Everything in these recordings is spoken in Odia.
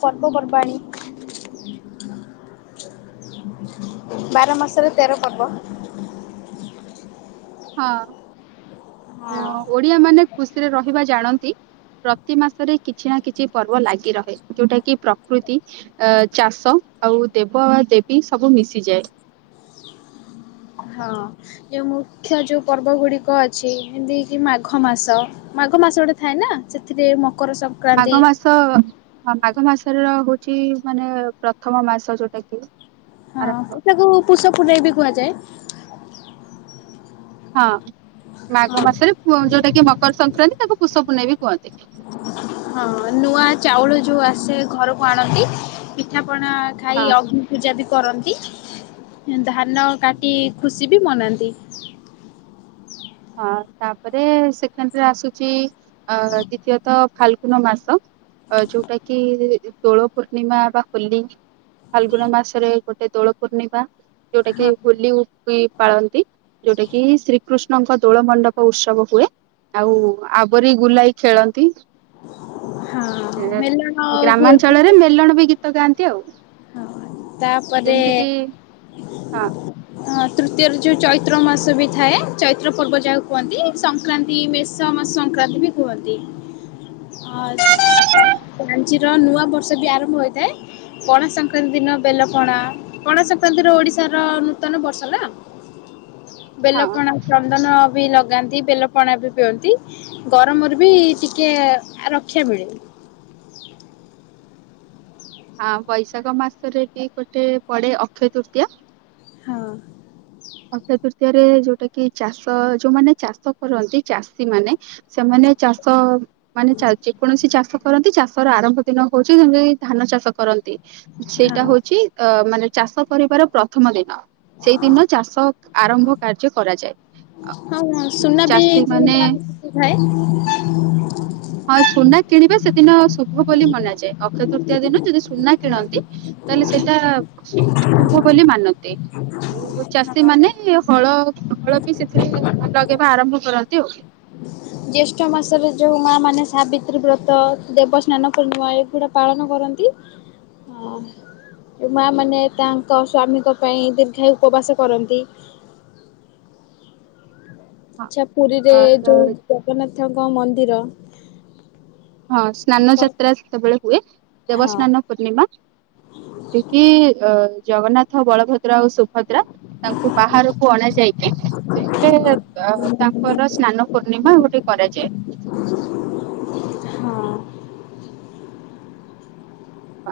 ପର୍ବ ପର୍ବାଣୀ ବାର ମାସରେ ତେର ପର୍ବ। ହଁ ହଁ ଓଡିଆ ମାନେ ଖୁସିରେ ରହିବା ଜାଣନ୍ତି। ପ୍ରତି ମାସରେ କିଛି ନା କିଛି ପର୍ବ ଲାଗି ରହେ ଯୋଉଟା କି ପ୍ରକୃତି ଅ ଚାଷ ଆଉ ଦେବ ବା ଦେବୀ ସବୁ ମିଶିଯାଏ। ହଁ ଯେଉଁ ମୁଖ୍ୟ ଯେଉଁ ପର୍ବ ଗୁଡ଼ିକ ଅଛି ଏମିତିକି ମାଘ ମାସ। ମାଘ ମାସ ଗୋଟେ ଥାଏନା ସେଥିରେ ମକର ସଂ ମାଘ ମାସ ହଁ ମାଘ ମାସରେ ହଉଚି ମାନେ ପ୍ରଥମ ମାସ ଯୋଉଟାକି ହଁ ଏଟାକୁ ପୁଷ ପୂନେଇବି କୁହାଯାଏ। ହଁ ମାଘ ହଁ ମାସରେ ଯୋଉଟାକି ମକର ସଂକ୍ରାନ୍ତି ତାକୁ ପୁଷ ପୁନେଇଁବି କୁହନ୍ତି। ହଁ ନୂଆ ଚାଉଳ ଯୋଉ ଆସେ ଘରକୁ ଆଣନ୍ତି ପିଠାପଣା ଖାଇ ହଁ। ଅ୍ ପୂଜାବି କରନ୍ତି ଧାନ କାଟି ଖୁସିବି ମନାନ୍ତି। ହଁ ତାପରେ ସେଖେଣ୍ଡରେ ଆସୁଛି ଅ ଦ୍ଵିତୀୟତଃ ଫାଲଗୁନ ମାସ ଅ ଯୋଉଟାକି ଦୋଳ ପୂର୍ଣ୍ଣିମା ବା ହୋଲିକି ଫାଲଗୁନା ମାସରେ ଗୋଟେ ଦୋଳ ପୂର୍ଣ୍ଣିମା ଯୋଉଟାକି ହଁ ହୋଲି ପାଳନ୍ତି ଯୋଉଟାକି ଶ୍ରୀକୃଷ୍ଣ ଙ୍କ ଦୋଳ ମଣ୍ଡପ ଉତ୍ସବ ହୁଏ ଆଉ ଆବରି ଗୁଲାଇ ଖେଳନ୍ତି। ହଁ ମେଲଣ ହୁଏ ବି ଗ୍ରାମାଞ୍ଚଳରେ ମେଲଣବି ଗୀତ ଗାଆନ୍ତି ଆଉ। ହଁ ତାପରେ ଯେମିତି କିି ହଁ ହଁ ତୃତୀୟରେ ଯୋଉ ଚୈତ୍ର ମାସବି ଥାଏ ଚୈତ୍ର ପର୍ବ ଯାହାକୁ କୁହନ୍ତି ସ ସଂକ୍ରାନ୍ତି ମେଷ ମ ସଂକ୍ରାନ୍ତିବି କୁହନ୍ତି। [inaudible] ଆ ପାଞ୍ଜିର ନୂଆ ବର୍ଷବି ଆରମ୍ଭ ହୋଇଥାଏ। ପଣ ସଂକ୍ରାନ୍ତି ଦିନ ବେଲପଣା ପଣା ସଂକ୍ରାନ୍ତିର ଓଡିଶାର ନୂତନ ବର୍ଷନା ହଁ ବେଲ ପଣା ଚନ୍ଦନବି ଲଗାନ୍ତି ବେଲ ପଣାବି ପିଅନ୍ତି। ଗରମରେବି ଟିକେ ରକ୍ଷା ମିଳେ। ହଁ ବୈଶାଖ ମାସରେବି ଗୋଟେ ପଡ଼େ ଅକ୍ଷୟ ତୃତୀୟା ହଁ [unintelligible] ଯରେ ଯେଉଁଟାକି ଚାଷ ଯେଉଁମାନେ ଚାଷ କରନ୍ତି ଚାଷୀମାନେ ସେମାନେ ଚାଷ ମାନେ ଚା ଯେକୌଣସି ଚାଷ କରନ୍ତି ଚାଷର ଆରମ୍ଭ ଦିନ ହଉଚି ଯେମିତି ଧାନ ଚାଷ କରନ୍ତି। ହଁ ସେଇଟା ହଉଚି ଅ ମାନେ ଚାଷ କରିବାର ପ୍ରଥମ ଦିନ ସେଇଦିନ ଚାଷ ଆରମ୍ଭ କାର୍ଯ୍ୟ କରାଯାଏ। ଆଉ ହଁ ସୁନାବି ଚାଷୀ ମାନେ [unintelligible] ଥାଏ। ହଁ ସୁନା କିଣିବା ସେଦିନ ଶୁଭ ବୋଲି ମନାଯାଏ ଅକ୍ଷୟ ତୃତୀୟା ଦିନ ଯଦି ସୁନା କିଣନ୍ତି ତାହେଲେ ସେଟା ଶୁଭ ବୋଲି ମାନନ୍ତି। ଆଉ ଚାଷୀ ମାନ ହଳ ହଳବି ସେଥିରେ ଲଗେଇବା ଆରମ୍ଭ କରନ୍ତି ଆଉ। ଜ୍ୟେଷ୍ଠ ମାସରେ ଯେଉଁ ମା ମାନ ସାବିତ୍ରୀ ବ୍ରତ ଦେବସ୍ନାନ ପୂର୍ଣ୍ଣିମା ଏଗୁଡ଼ା ପାଳନ କରନ୍ତି। [inaudible] ଏ ମା ମାନେ ତାଙ୍କ ସ୍ୱାମୀଙ୍କ ପାଇଁ ଦୀର୍ଘାୟୁ ଉପବାସ କରନ୍ତି। ଆଚ୍ଛା ପୁରୀରେ ହଁ ତ ଯୋଉ ଜଗନ୍ନାଥଙ୍କ ମନ୍ଦିର ହଁ ସ୍ନାନ ହଁ ଯାତ୍ରା ସେତେବେଳେ ହୁଏ ହଁ। ଦେବସ୍ନାନ ପୂର୍ଣ୍ଣିମା ସେଠି ଅ, ଜଗନ୍ନାଥ, ବଳଭଦ୍ରା, ଆଉ ସୁଭଦ୍ରା ତାଙ୍କୁ ବାହାରକୁ ଅଣାଯାଇ ସେଥିରେ ଅଁ ତାଙ୍କର ସ୍ନାନ ପୂର୍ଣ୍ଣିମା ଗୋଟେ କରାଯାଏ।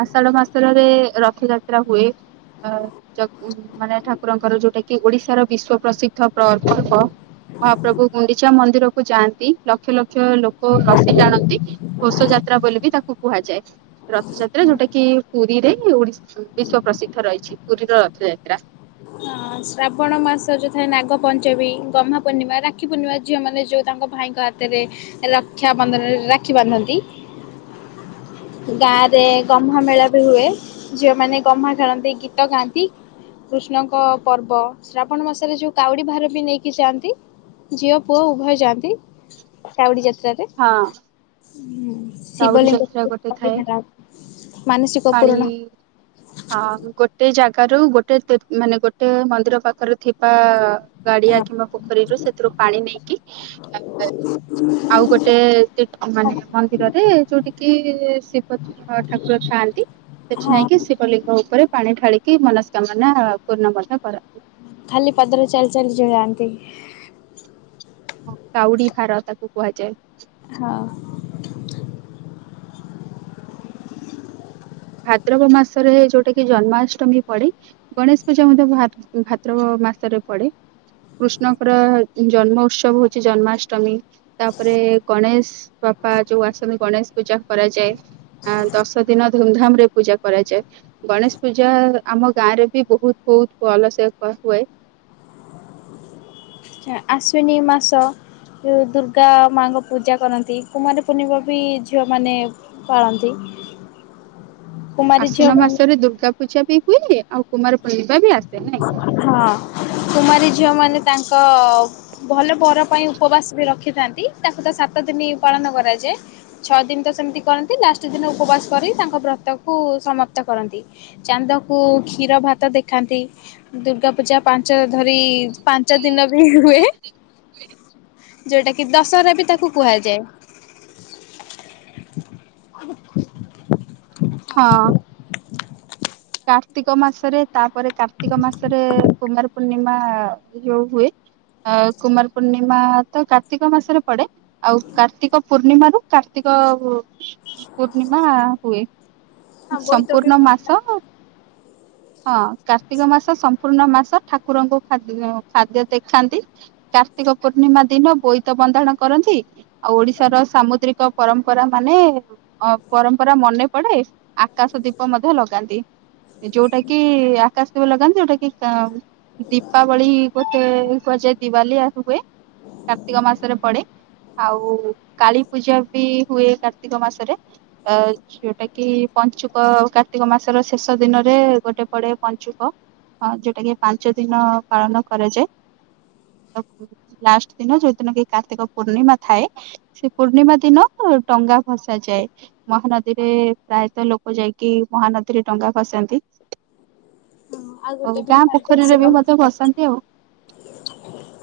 ଆଷାଢ ମାସରେ ରଥଯାତ୍ରା ହୁଏ ଅ ମାନେ ଠାକୁରଙ୍କର ଯୋଉଟାକି ଓଡିଶାର ବିଶ୍ଵ ପ୍ରସିଦ୍ଧ ପ୍ରକଳ୍ପ ମହାପ୍ରଭୁ ଗୁଣ୍ଡିଚା ମନ୍ଦିରକୁ ଯାଆନ୍ତି ଲକ୍ଷ ଲକ୍ଷ ଲୋକ ରସି ଟାଣନ୍ତି ନନ୍ଦିଘୋଷ ଯାତ୍ରା ବୋଲିକି ତାକୁ କୁହାଯାଏ। ରଥଯାତ୍ରା ଯୋଉଟାକି ପୁରୀରେ ଓଡ଼ି ବିଶ୍ ପ୍ରସିଦ୍ଧ ରହିଚି ପୁରୀର ରଥଯାତ୍ରା। ଶ୍ରାବଣ ମାସ ଯୋଉ ଥାଏ ନାଗ ପଞ୍ଚମୀ ଗହ୍ମା ପୂର୍ଣ୍ଣିମା ରାକ୍ଷୀ ପୂର୍ଣ୍ଣିମା ଝିଅ ମାନେ ଯୋଉ ତାଙ୍କ ଭାଇଙ୍କ। ରେ ରକ୍ଷା ବନ୍ଧନରେ ରାକ୍ଷୀ ବାନ୍ଧନ୍ତି। ଗାଁ ରେ ଗହ୍ମା ମେଳା ବି ହୁଏ ଝିଅମାନେ ଗହ୍ମା ଖେଳନ୍ତି ଗୀତ ଗାଆନ୍ତି। କୃଷ୍ଣଙ୍କ ପର୍ବ ଶ୍ରାବଣ ମାସରେ ଯୋଉ କାଉଡି ଭାର ବି ନେଇକି ଯାଆନ୍ତି। ଝିଅ ପୁଅ ଉଭୟ ଯାଆନ୍ତି କାଉଡି ଯାତ୍ରାରେ। ହଁ। ହୁଁ [inaudible] କାଉଡି ଯାତ୍ରା ଗୋଟେ ଥାଏ ମାନସିକ ପାଣି। ପୂରଣ ହଁ ଗୋଟେ ଜାଗାରୁ ଗୋଟେ ମାନେ ଗୋଟେ ମନ୍ଦିର ପାଖରେ ଥିବା। ଗାଡିଆ ହଁ କିମ୍ବା ପୋଖରୀରୁ ସେଥିରୁ ପାଣି ନେଇକି ଆ ଆଉ ଗୋଟେ। ଗୋଟେ ମାନେ ମନ୍ଦିରରେ ଯୋଉଠି କିି ଶିବ ଠାକୁର ଥାଆନ୍ତି। ସେଠି ହଁ ନେଇକି ଶିବଲିଙ୍ଗ ଉପରେ ପାଣି ଢାଳିକି ମନସ୍କାମନା ପୂର୍ଣ୍ଣ ମଧ୍ୟ କରନ୍ତି। ଖାଲି ପାଦରେ ଚାଲି ଚାଲି ଯୋ ଯାଆନ୍ତି। ହଁ କାଉଡି ଭାର ତାକୁ କୁହାଯାଏ। ହଁ। ଭାଦ୍ରବ ମାସରେ ଯୋଉଟା କି ଜନ୍ମାଷ୍ଟମୀ ପଡ଼େ। ଗଣେଶ ପୂଜା ମଧ୍ୟ ଭାଦ୍ରବ ମାସରେ ପଡେ। କୃଷ୍ଣଙ୍କର ଜନ୍ମ ଉତ୍ସବ ହଉଛି ଜନ୍ମାଷ୍ଟମୀ। ତାପରେ ଗଣେଶ ବାପା ଯୋଉ ଆସନ୍ତି ଗଣେଶ ପୂଜା କରାଯାଏ। ଆ ଦଶ ଦିନ ଧୁମଧାମ୍ ରେ ପୂଜା କରାଯାଏ। ଗଣେଶ ପୂଜା ଆମ ଗାଁ ରେ ବି ବହୁତ ବହୁତ ଭଲସେ ହୁଏ। ଆଶ୍ଵିନୀ ମାସ। ଯେଉଁ ଦୁର୍ଗା ମାଙ୍କ ପୂଜା କରନ୍ତି କୁମାରୀ ପୂର୍ଣ୍ଣିମା ବି ଝିଅମାନେ। ପାଳନ୍ତି। କୁମାରୀ ଆଶ୍ୱିନ ଝିଅମାନେ ମାସରେ ଦୁର୍ଗା ପୂଜା ବି ହୁଏ ଆଉ କୁମାର ପୂର୍ଣ୍ଣିମା ବି ଆସେ। ନାଇଁ। ହଁ କୁମାରୀ ଝିଅ ମାନେ ତାଙ୍କ। ଭଲ ବର ପାଇଁ ଉପବାସ ବି ରଖିଥାନ୍ତି ତାକୁ ତ ସାତ ଦିନ ପାଳନ କରାଯାଏ। ଛଅ ଦିନ ତ ସେମିତି କରନ୍ତି ଲାଷ୍ଟ ଦିନ ଉପବାସ କରି ତାଙ୍କ ବ୍ରତକୁ ସମାପ୍ତ କରନ୍ତି। ଚାନ୍ଦକୁ କ୍ଷୀର ଭାତ ଦେଖାନ୍ତି। ଦୁର୍ଗା ପୂଜା ପାଞ୍ଚ ଧରି ପାଞ୍ଚ ଦିନ ବି ହୁଏ। ଯୋଉଟା କି ଦଶହରା ବି ତାକୁ କୁହାଯାଏ। ହଁ। କାର୍ତ୍ତିକ ମାସରେ ତାପରେ କାର୍ତ୍ତିକ ମାସରେ କୁମାର ପୂର୍ଣ୍ଣିମା ଯୋଉ ହୁଏ। ଆ କୁମାର ପୂର୍ଣ୍ଣିମା ତ କାର୍ତ୍ତିକ ମାସରେ ପଡେ। ଆଉ କାର୍ତ୍ତିକ ପୂର୍ଣ୍ଣିମାରୁ କାର୍ତ୍ତିକ ପୂର୍ଣ୍ଣିମା ହୁଏ। ହଁ ବୋଇତ ବି ସମ୍ପୂର୍ଣ୍ଣ ପନ୍ଥା। ମାସ। ହଁ କାର୍ତ୍ତିକ ମାସ ସମ୍ପୂର୍ଣ୍ଣ ମାସ ଠାକୁରଙ୍କୁ ଖା ଖାଦ୍ୟ ଦେଖାନ୍ତି। କାର୍ତ୍ତିକ ପୂର୍ଣ୍ଣିମା ଦିନ ବୋଇତ ବନ୍ଦାଣ କରନ୍ତି। ଆଉ ଓଡିଶାର ସାମୁଦ୍ରିକ ପରମ୍ପରା ମାନେ ଅ ପରମ୍ପରା ମନେ ପଡେ। ଆକାଶ ଦୀପ ମଧ୍ୟ ଲଗାନ୍ତି ଯୋଉଟା କି ଆକାଶ ଦୀପ ଲଗାନ୍ତି ଯୋଉଟା କି ଙ୍କ। ଦୀପାବଳି ଗୋଟେ କୁହାଯାଏ ଦିିବାଲି [unintelligible] ହୁଏ କାର୍ତ୍ତିକ ମାସରେ ପଡେ। ଆଉ କାଳୀ ପୂଜା ବି ହୁଏ କାର୍ତ୍ତିକ ମାସରେ। ଆ ଯୋଉଟା କି। ପଞ୍ଚୁକ କାର୍ତ୍ତିକ ମାସର ଶେଷ ଦିନରେ ଗୋଟେ ପଡେ ପଞ୍ଚୁକ। ହଁ ଯୋଉଟା କି ପାଞ୍ଚ ଦିନ ପାଳନ କରାଯାଏ ତ। ଲାଷ୍ଟ ଦିନ ଯୋଉ ଦିନ କି କାର୍ତ୍ତିକ ପୂର୍ଣ୍ଣିମା ଥାଏ ସେ ପୂର୍ଣ୍ଣିମା ଦିନକୁ ଡଙ୍ଗା ଭସା ଯାଏ ମହାନଦୀରେ ପ୍ରାୟ ତ ଲୋକ ଯାଇକି ମହାନଦୀରେ ଡଙ୍ଗା ଫସାନ୍ତି ଆଉ ଗୋଟେ ବି ଗାଁ ପୋଖରୀରେ ମାର୍ଗଶିର ବି ମଧ୍ୟ ଭସାନ୍ତି ଆଉ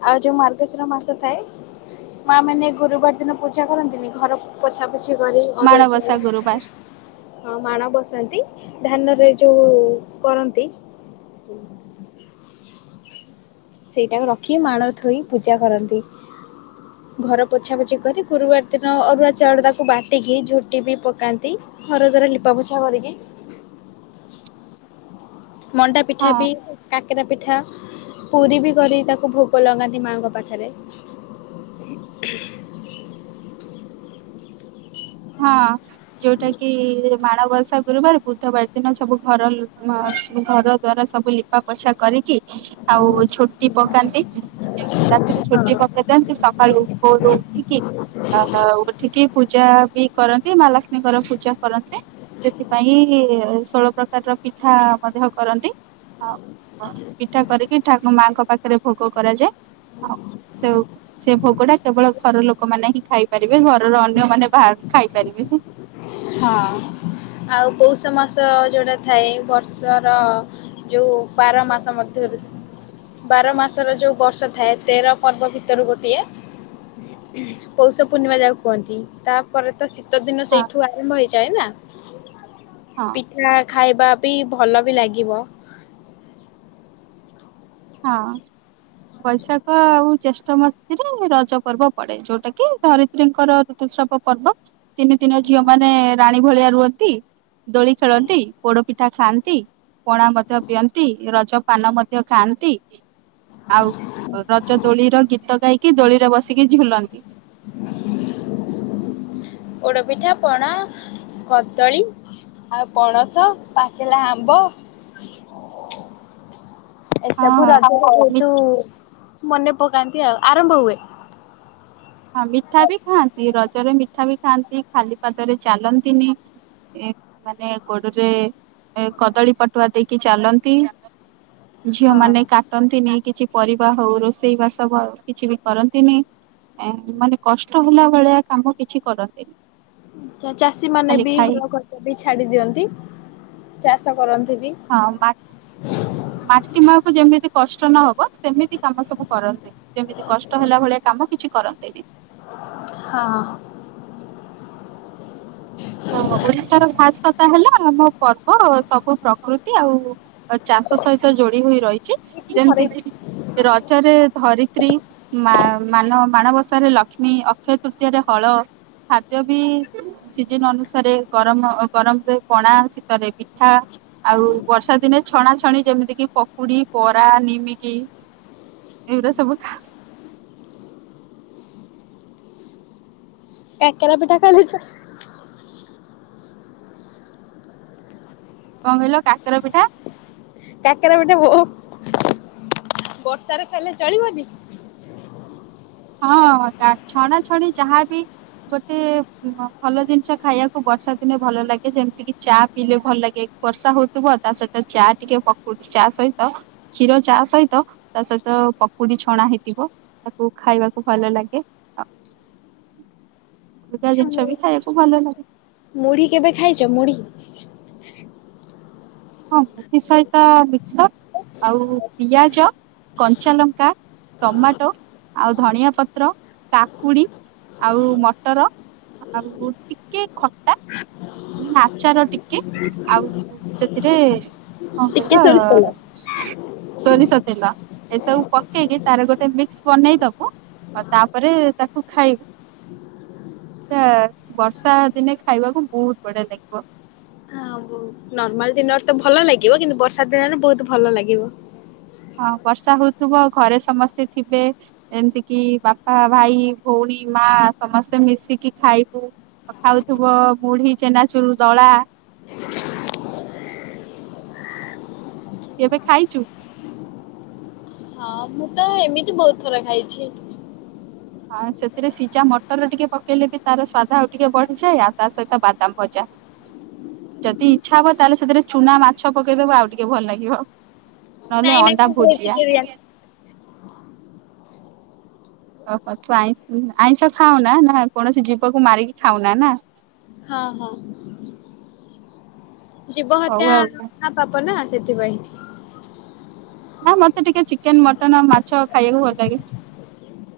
ଆଉ ଯୋଉ ମାର୍ଗଶିର ମାସ ଥାଏ ମା ମାନେ ଗୁରୁବାର ଦିନ ପୂଜା କରନ୍ତିନି ଘର ପୋଛା ପୋଛି କରି ଅରୁଆ ଚାଉଳ ମାଣବସା ଗୁରୁବାର ବାଟି ହଁ ମାଣ ବସାନ୍ତି ଧାନରେ ଯୋଉ କରନ୍ତି [inaudible] ସେଇଟାକୁ ରଖି ମାଣ ଥୋଇ ପୂଜା କରନ୍ତି। [inaudible] ଘର ପୋଛାପୋଛି କରି ଗୁରୁବାର ଦିନ ଅରୁଆ ଚାଉଳ ତାକୁ ବାଟିକି ଝୋଟି ବି ପକାନ୍ତି ଘର ଦ୍ବାର ଲିପାପୋଛା କରିକି। ମଣ୍ଡା ପିଠା ହଁ ବି କାକେରା ପିଠା ପୁରୀ ବି କରି ତାକୁ ଭୋଗ ଲଗାନ୍ତି ମାଆଙ୍କ ପାଖେରେ। ହଁ ଯୋଉଟା କି ମାଣବସା ଗୁରୁବାର ବୁଧବାର ଦିନ ସବୁ ଘର ଘର ଦ୍ଵାର ସବୁ ଲିପା ପୋଛା କରିକି ଆଉ ଝୋଟି ପକାନ୍ତି ରାତିରେ ଛୁଟି ପକେଇ ଦିଅନ୍ତି ସକାଳୁ ଉପଅରୁ ଉଠିକି ଆ ଉଠିକି ପୂଜା ବି କରନ୍ତି ମା ଲକ୍ଷ୍ମୀଙ୍କର ପୂଜା କରନ୍ତି। ସେଥିପାଇଁ ଷୋଳ ପ୍ରକାର ର ପିଠା ମଧ୍ୟ କରନ୍ତି, ଆଉ ପିଠା କରିକି ଠାକୁ ମାଙ୍କ ପାଖରେ ଭୋଗ କରାଯାଏ ଆଉ ସେଓ ସେ ଭୋଗ ଟା କେବଳ ଘର ଲୋକମାନେ ହିଁ ଖାଇପାରିବେ ଘରର ଅନ୍ୟ ମାନେ ବା ଖାଇପାରିବେନି। ହଁ ଆଉ ପୌଷ ମାସ ଯୋଉଟା ଥାଏ ବର୍ଷର ଯୋଉ ବାର ମାସ ମଧ୍ୟରୁ ବାର ମାସର ଯୋଉ ବର୍ଷ ଥାଏ ତେର ପର୍ବ ଭିତରୁ ଗୋଟିଏ ପୌଷ ପୂର୍ଣ୍ଣିମା ଯାହାକୁ କୁହନ୍ତି ତାପରେ ତ ଶୀତ ଦିନ ହଁ ସେଇଠୁ ଆରମ୍ଭ ହେଇଯାଏ ନା ହଁ ପିଠା ଖାଇବା ବି ଭଲ ବି ଲାଗିବ। ହଁ। ବୈଶାଖ ଆଉ ଜେଷ୍ଠ ମାସରେ ରଜ ପର୍ବ ପଡେ ଯୋଉଟା କି ଧରି ତ୍ରୀଙ୍କର ଋତୁସ୍ରାବ ପର୍ବ ତିନି ଦିନ ଝିଅ ମାନେ ରାଣୀ ଭଳିଆ ରୁହତି ଦୋଳି ଖେଳନ୍ତି, ପୋଡ ପିଠା ଖାଆନ୍ତି ପଣା ମଧ୍ୟ ପିଅନ୍ତି ରଜ ପାନ ମଧ୍ୟ ଖାନ୍ ତି ଆଉ ରଜ ଦୋଳିର ଗୀତ ଗାଇକି ଦୋଳିରେ ବସିକି ଝୁଲନ୍ତି। ପୋଡ଼ପିଠା ପଣା କଦଳୀ ଆଉ ପଣସ ପାଚେଲା ଆମ୍ବ [inaudible] ଏସବୁ ହଁ। ରଜରେ ମି ବହୁତୁ ମନେ ପକାନ୍ତି, ଆଉ ଆରମ୍ଭ ହୁଏ। ହଁ ମିଠା ବି ଖାଆନ୍ତି ରଜରେ ମିଠା ବି ଖାଆନ୍ତି ଖାଲି ପାଦରେ ଚାଲନ୍ତିନି। ଏ ମାନେ ଗୋଡରେ ଏ କଦଳୀ ପାଟୁଆ ଦେଇକି ଚାଲନ୍ତି। ଝିଅ ହଁ ମାନେ କାଟନ୍ତିନି କିଛି ପରିବା ହଉ ରୋଷେଇ ବାସ କିଛି ବି କରନ୍ତିନି। ମାନେ କଷ୍ଟ ହେଲା ଭଳିଆ କାମ କିଛି କରନ୍ତିନି। ଚାଷୀ ମାନେ ଖାଲି ବି ଖାଇ ହଳ [unintelligible] ଛାଡି ଦିଅନ୍ତି ଚାଷ କରନ୍ତି ବି। ହଁ ମାଟି ମାଆକୁ ଯେମିତି କଷ୍ଟ ନହବ ସେମିତି କାମ ସବୁ କରନ୍ତି। ଯେମିତି କଷ୍ଟ ହେଲା ଭଳିଆ କାମ କିଛି କରନ୍ତିନି। ହଁ। ହ ଓଡିଶାର ଭାସ କଥା ହେଲା ଆମ ପର୍ବ ସବୁ ପ୍ରକୃତି ଆଉ ଚାଷ ସହିତ ଯୋଡି ହୋଇ ରହିଛି ଯେମିତି ସରେଇ କି ରଜରେ ଧରିତ୍ରୀ ମା ମାନ ମାଣବସାରେ ଲକ୍ଷ୍ମୀ ଅକ୍ଷୟ ତୃତୀୟରେ ହଳ ଖାଦ୍ୟ ବି ଅନୁସାରେ ଗରମ ଗରମରେ ପଣା ଶୀତରେ ପିଠା ଆଉ ବର୍ଷା ଦିନେ ଛଣା ଛଣି ଯେମିତି କିି ପକୁଡି ପରା ନିମିକି ଏଇରା ସବୁ କାକେରା ପିଠା ଖାଲିଛ କଣ କହିଲ କାକର ପିଠା କାକରା ପିଠା ବହୁ ବର୍ଷାରେ ଖାଇଲେ ଚଳିବନି ହଁ କା ଛଣା ଛଣି ଯାହାବି ଗୋଟେ ଭଲ ଜିନିଷ ଖାଇବାକୁ ବର୍ଷା ଦିନେ ଭଲ ଲାଗେ ଯେମିତି କିି ଚା ପିଇଲେ ଭଲ ଲାଗେ। ବର୍ଷା ହଉଥିବ ତା ସହିତ ଚା ଟିକେ ପକଉଛି ଚା ସହିତ କ୍ଷୀର ଚା ସହିତ ତା ସହିତ ପକୁଡି ଛଣା ହେଇଥିବ ତାକୁ ଖାଇବାକୁ ଭଲ ଲାଗେ ଆ ଅଲଗା ଜିନିଷ ବି ଖାଇବା ଭଲ ଲାଗେ। ମୁଢ଼ି କେବେ ଖାଇଛ ମୁଢ଼ି? ହଁ ମୁଥି ସହିତ ମିକ୍ସର ଆଉ ପିଆଜ କଞ୍ଚା ଲଙ୍କା ଟମାଟୋ ଆଉ ଧନିଆ ପତ୍ର କାକୁଡି ଆଉ ମଟର ଆଉ ଟିକେ ଖଟା ମାନେ ଆଚାର ଟିକେ ଆଉ ସେଥିରେ କଣ ଟିକେ ସୋରିଷ ତେଲ। କହିଲ? ସୋରିଷ ତେଲ ଏସବୁ ପକେଇକି ତାର ଗୋଟେ ମିକ୍ସ ବନେଇ ଦବୁ ଆଉ ତାପରେ ତାକୁ ଖାଇବୁ। ଆ ବର୍ଷା ଦିନେ ଖାଇବାକୁ ବହୁତ ବଢିଆ ଲାଗିବ। ଆଉ ନର୍ମାଲ ଦିନରେ ତ ଭଲ ଲାଗିବ କିନ୍ତୁ ବର୍ଷା ଦିନରେ ବହୁତ ଭଲ ଲାଗିବ। ହଁ ବର୍ଷା ହଉଥିବ ଘରେ ସମସ୍ତେ ଥିବେ। ଏମିତି କିି ବାପା ଭାଇ ଭଉଣୀ ମା ସମସ୍ତେ ମିଶିକି ଖାଇବୁ। ଖାଉଥିବ ମୁଢି ଚେନାଚରୁ ଦଳା। କେବେ ଖାଇଛୁ? ହଁ ମୁଁ ତ ଏମିତି ବହୁତ ଥର ଖାଇଛି। ହଁ ସେଥିରେ ସିଝା ମଟର ଟିକେ ପକେଇଲେ ବି ତାର ସ୍ୱାଦ ଆଉ ଟିକେ ବଢିଯାଏ ଆଉ ତା ସହିତ ବାଦାମ ଭଜା। ହୁଁ ଯଦି ଇଚ୍ଛା ହବ ତାହେଲେ ସେଥିରେ ଚୁନା ମାଛ ପକେଇଦବ ଆଉ ଟିକେ ଭଲ ଲାଗିବ। ନହେଲେ ନାଇଁ ନାଇଁ ଅଣ୍ଡା ମୁଁ ଭୋଜିଆ। ଭେଜିଟେରିଆନ। ଓହୋ ତୁ ଆଇଁ ଆଇଁଷ ଖାଉନା ନା କୌଣସି ଜୀବକୁ ମାରିକି ଖାଉନା ନା ହଁ ହଁ। ଜୀବ ହଉ ହତ୍ୟା ଆଉ। ପାପ ନା ସେଥିପାଇଁ। ନା ମତେ ଟିକେ ଚିକେନ ମଟନ ମାଛ ଖାଇବାକୁ ଭଲ ଲାଗେ।